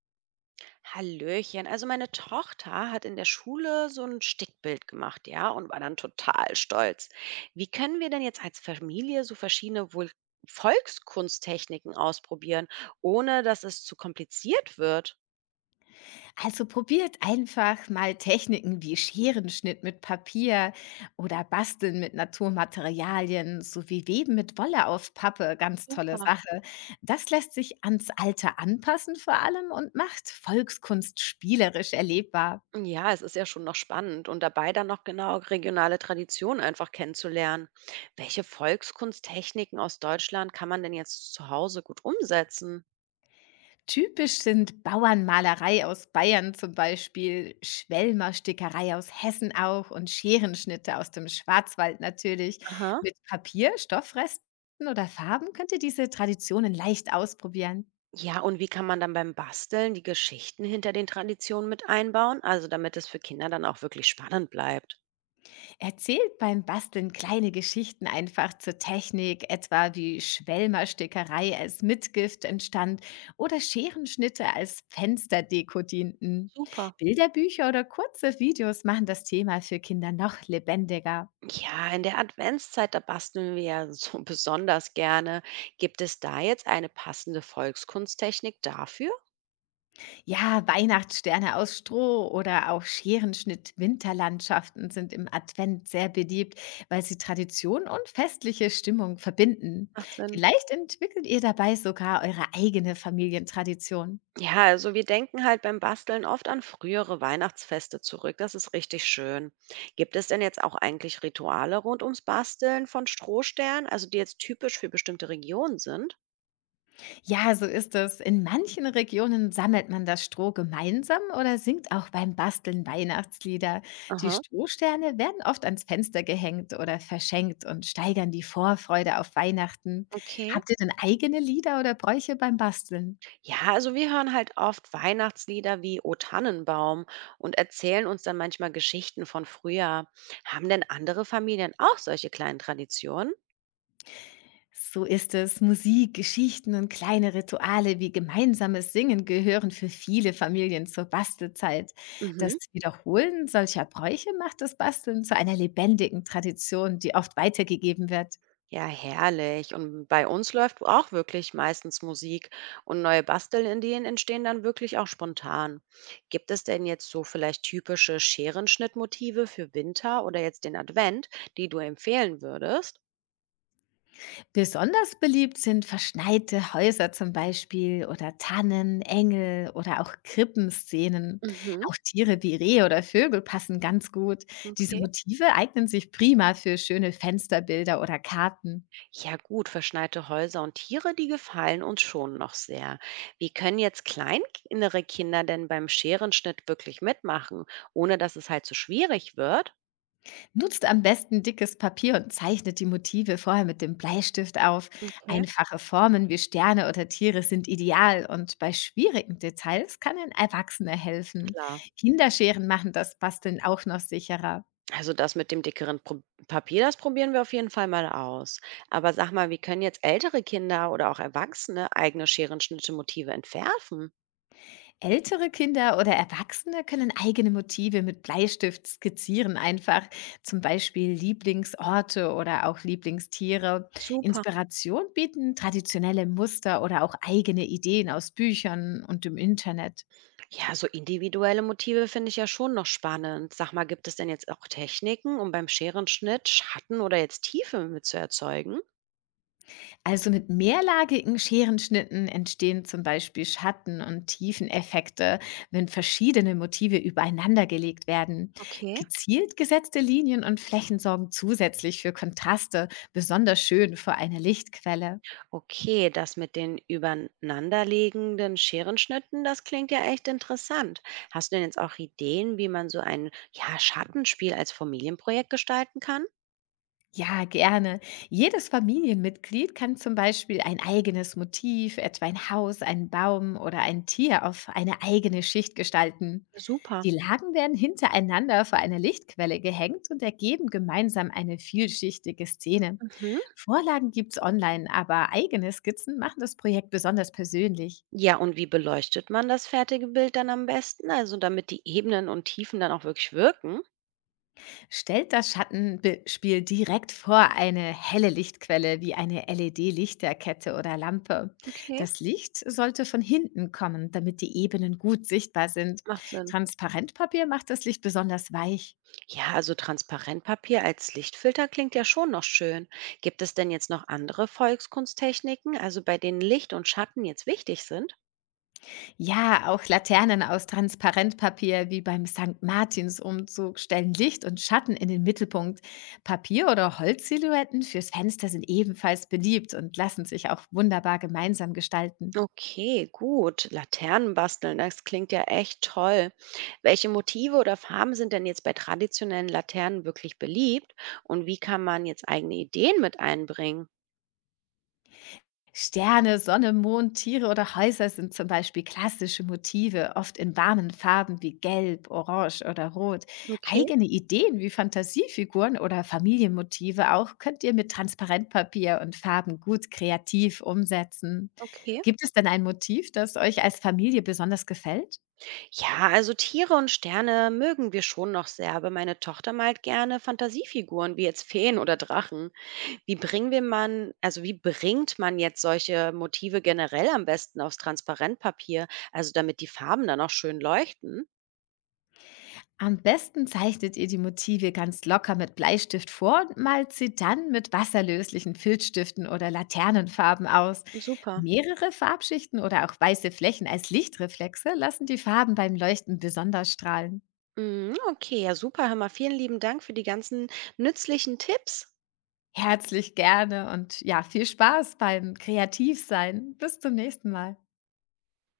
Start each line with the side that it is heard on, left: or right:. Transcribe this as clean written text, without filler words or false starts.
right: Hallöchen. Also meine Tochter hat in der Schule so ein Stickbild gemacht, ja, und war dann total stolz. Wie können wir denn jetzt als Familie so verschiedene Volkskunsttechniken ausprobieren, ohne dass es zu kompliziert wird?
left: Also probiert einfach mal Techniken wie Scherenschnitt mit Papier oder Basteln mit Naturmaterialien sowie Weben mit Wolle auf Pappe. Ganz tolle
right: Super.
left: Sache. Das lässt sich ans Alter anpassen vor allem und macht Volkskunst spielerisch erlebbar.
right: Ja, es ist ja schon noch spannend und dabei dann noch genau regionale Traditionen einfach kennenzulernen. Welche Volkskunsttechniken aus Deutschland kann man denn jetzt zu Hause gut umsetzen?
left: Typisch sind Bauernmalerei aus Bayern zum Beispiel, Schwelmerstickerei aus Hessen auch und Scherenschnitte aus dem Schwarzwald natürlich.
right: Aha.
left: Mit Papier, Stoffresten oder Farben könnt ihr diese Traditionen leicht ausprobieren.
right: Ja, und wie kann man dann beim Basteln die Geschichten hinter den Traditionen mit einbauen? Also damit es für Kinder dann auch wirklich spannend bleibt.
left: Erzählt beim Basteln kleine Geschichten einfach zur Technik, etwa wie Schwelmerstickerei als Mitgift entstand oder Scherenschnitte als Fensterdeko dienten.
right: Super.
left: Bilderbücher oder kurze Videos machen das Thema für Kinder noch lebendiger.
right: Ja, in der Adventszeit, da basteln wir ja so besonders gerne. Gibt es da jetzt eine passende Volkskunsttechnik dafür?
left: Ja, Weihnachtssterne aus Stroh oder auch Scherenschnitt-Winterlandschaften sind im Advent sehr beliebt, weil sie Tradition und festliche Stimmung verbinden.
right: Macht Sinn.
left: Vielleicht entwickelt ihr dabei sogar eure eigene Familientradition.
right: Ja, also wir denken halt beim Basteln oft an frühere Weihnachtsfeste zurück. Das ist richtig schön. Gibt es denn jetzt auch eigentlich Rituale rund ums Basteln von Strohsternen, also die jetzt typisch für bestimmte Regionen sind?
left: Ja, so ist es. In manchen Regionen sammelt man das Stroh gemeinsam oder singt auch beim Basteln Weihnachtslieder. Die
right: Aha.
left: Strohsterne werden oft ans Fenster gehängt oder verschenkt und steigern die Vorfreude auf Weihnachten.
right: Okay.
left: Habt ihr denn eigene Lieder oder Bräuche beim Basteln?
right: Ja, also wir hören halt oft Weihnachtslieder wie O Tannenbaum und erzählen uns dann manchmal Geschichten von früher. Haben denn andere Familien auch solche kleinen Traditionen?
left: So ist es. Musik, Geschichten und kleine Rituale wie gemeinsames Singen gehören für viele Familien zur Bastelzeit. Das
right: Mhm.
left: Wiederholen solcher Bräuche macht das Basteln zu einer lebendigen Tradition, die oft weitergegeben wird.
right: Ja, herrlich. Und bei uns läuft auch wirklich meistens Musik und neue Bastelideen entstehen dann wirklich auch spontan. Gibt es denn jetzt so vielleicht typische Scherenschnittmotive für Winter oder jetzt den Advent, die du empfehlen würdest?
left: Besonders beliebt sind verschneite Häuser zum Beispiel oder Tannen, Engel oder auch Krippenszenen.
right: Mhm,
left: Auch Tiere wie Rehe oder Vögel passen ganz gut. Diese
right: okay.
left: Motive eignen sich prima für schöne Fensterbilder oder Karten.
right: Ja gut, verschneite Häuser und Tiere, die gefallen uns schon noch sehr. Wie können jetzt kleinere Kinder denn beim Scherenschnitt wirklich mitmachen, ohne dass es halt zu schwierig wird?
left: Nutzt am besten dickes Papier und zeichnet die Motive vorher mit dem Bleistift auf.
right: Okay.
left: Einfache Formen wie Sterne oder Tiere sind ideal und bei schwierigen Details kann ein Erwachsener helfen.
right: Klar.
left: Kinderscheren machen das Basteln auch noch sicherer.
right: Also das mit dem dickeren Pro Papier, das probieren wir auf jeden Fall mal aus. Aber sag mal, wie können jetzt ältere Kinder oder auch Erwachsene eigene Scherenschnitte-Motive entwerfen?
left: Ältere Kinder oder Erwachsene können eigene Motive mit Bleistift skizzieren, einfach zum Beispiel Lieblingsorte oder auch Lieblingstiere.
right: Super.
left: Inspiration bieten traditionelle Muster oder auch eigene Ideen aus Büchern und im Internet.
right: Ja, so individuelle Motive finde ich ja schon noch spannend. Sag mal, gibt es denn jetzt auch Techniken, um beim Scherenschnitt Schatten oder jetzt Tiefe mit zu erzeugen?
left: Also mit mehrlagigen Scherenschnitten entstehen zum Beispiel Schatten- und Tiefeneffekte, wenn verschiedene Motive übereinandergelegt werden.
right: Okay.
left: Gezielt gesetzte Linien und Flächen sorgen zusätzlich für Kontraste, besonders schön vor einer Lichtquelle.
right: Okay, das mit den übereinanderliegenden Scherenschnitten, das klingt ja echt interessant. Hast du denn jetzt auch Ideen, wie man so ein ja, Schattenspiel als Familienprojekt gestalten kann?
left: Ja, gerne. Jedes Familienmitglied kann zum Beispiel ein eigenes Motiv, etwa ein Haus, einen Baum oder ein Tier auf eine eigene Schicht gestalten.
right: Super.
left: Die Lagen werden hintereinander vor einer Lichtquelle gehängt und ergeben gemeinsam eine vielschichtige Szene.
right: Mhm.
left: Vorlagen gibt's online, aber eigene Skizzen machen das Projekt besonders persönlich.
right: Ja, und wie beleuchtet man das fertige Bild dann am besten? Also damit die Ebenen und Tiefen dann auch wirklich wirken?
left: Stellt das Schattenspiel direkt vor eine helle Lichtquelle wie eine LED-Lichterkette oder Lampe.
right: Okay.
left: Das Licht sollte von hinten kommen, damit die Ebenen gut sichtbar sind.
right: Macht Sinn.
left: Transparentpapier macht das Licht besonders weich.
right: Ja, also Transparentpapier als Lichtfilter klingt ja schon noch schön. Gibt es denn jetzt noch andere Volkskunsttechniken, also bei denen Licht und Schatten jetzt wichtig sind?
left: Ja, auch Laternen aus Transparentpapier wie beim St. Martins-Umzug stellen Licht und Schatten in den Mittelpunkt. Papier- oder Holzsilhouetten fürs Fenster sind ebenfalls beliebt und lassen sich auch wunderbar gemeinsam gestalten.
right: Okay, gut. Laternen basteln, das klingt ja echt toll. Welche Motive oder Farben sind denn jetzt bei traditionellen Laternen wirklich beliebt und wie kann man jetzt eigene Ideen mit einbringen?
left: Sterne, Sonne, Mond, Tiere oder Häuser sind zum Beispiel klassische Motive, oft in warmen Farben wie Gelb, Orange oder Rot.
right: Okay,
left: Eigene Ideen wie Fantasiefiguren oder Familienmotive auch könnt ihr mit Transparentpapier und Farben gut kreativ umsetzen.
right: okay.
left: Gibt es denn ein Motiv, das euch als Familie besonders gefällt?
right: Ja, also Tiere und Sterne mögen wir schon noch sehr, aber meine Tochter malt gerne Fantasiefiguren wie jetzt Feen oder Drachen. Wie bringen wir man, also wie bringt man jetzt solche Motive generell am besten aufs Transparentpapier, also damit die Farben dann auch schön leuchten?
left: Am besten zeichnet ihr die Motive ganz locker mit Bleistift vor und malt sie dann mit wasserlöslichen Filzstiften oder Laternenfarben aus.
right: Super.
left: Mehrere Farbschichten oder auch weiße Flächen als Lichtreflexe lassen die Farben beim Leuchten besonders strahlen.
right: Mhm, okay, ja super, hör vielen lieben Dank für die ganzen nützlichen Tipps.
left: Herzlich gerne und ja, viel Spaß beim Kreativsein. Bis zum nächsten Mal.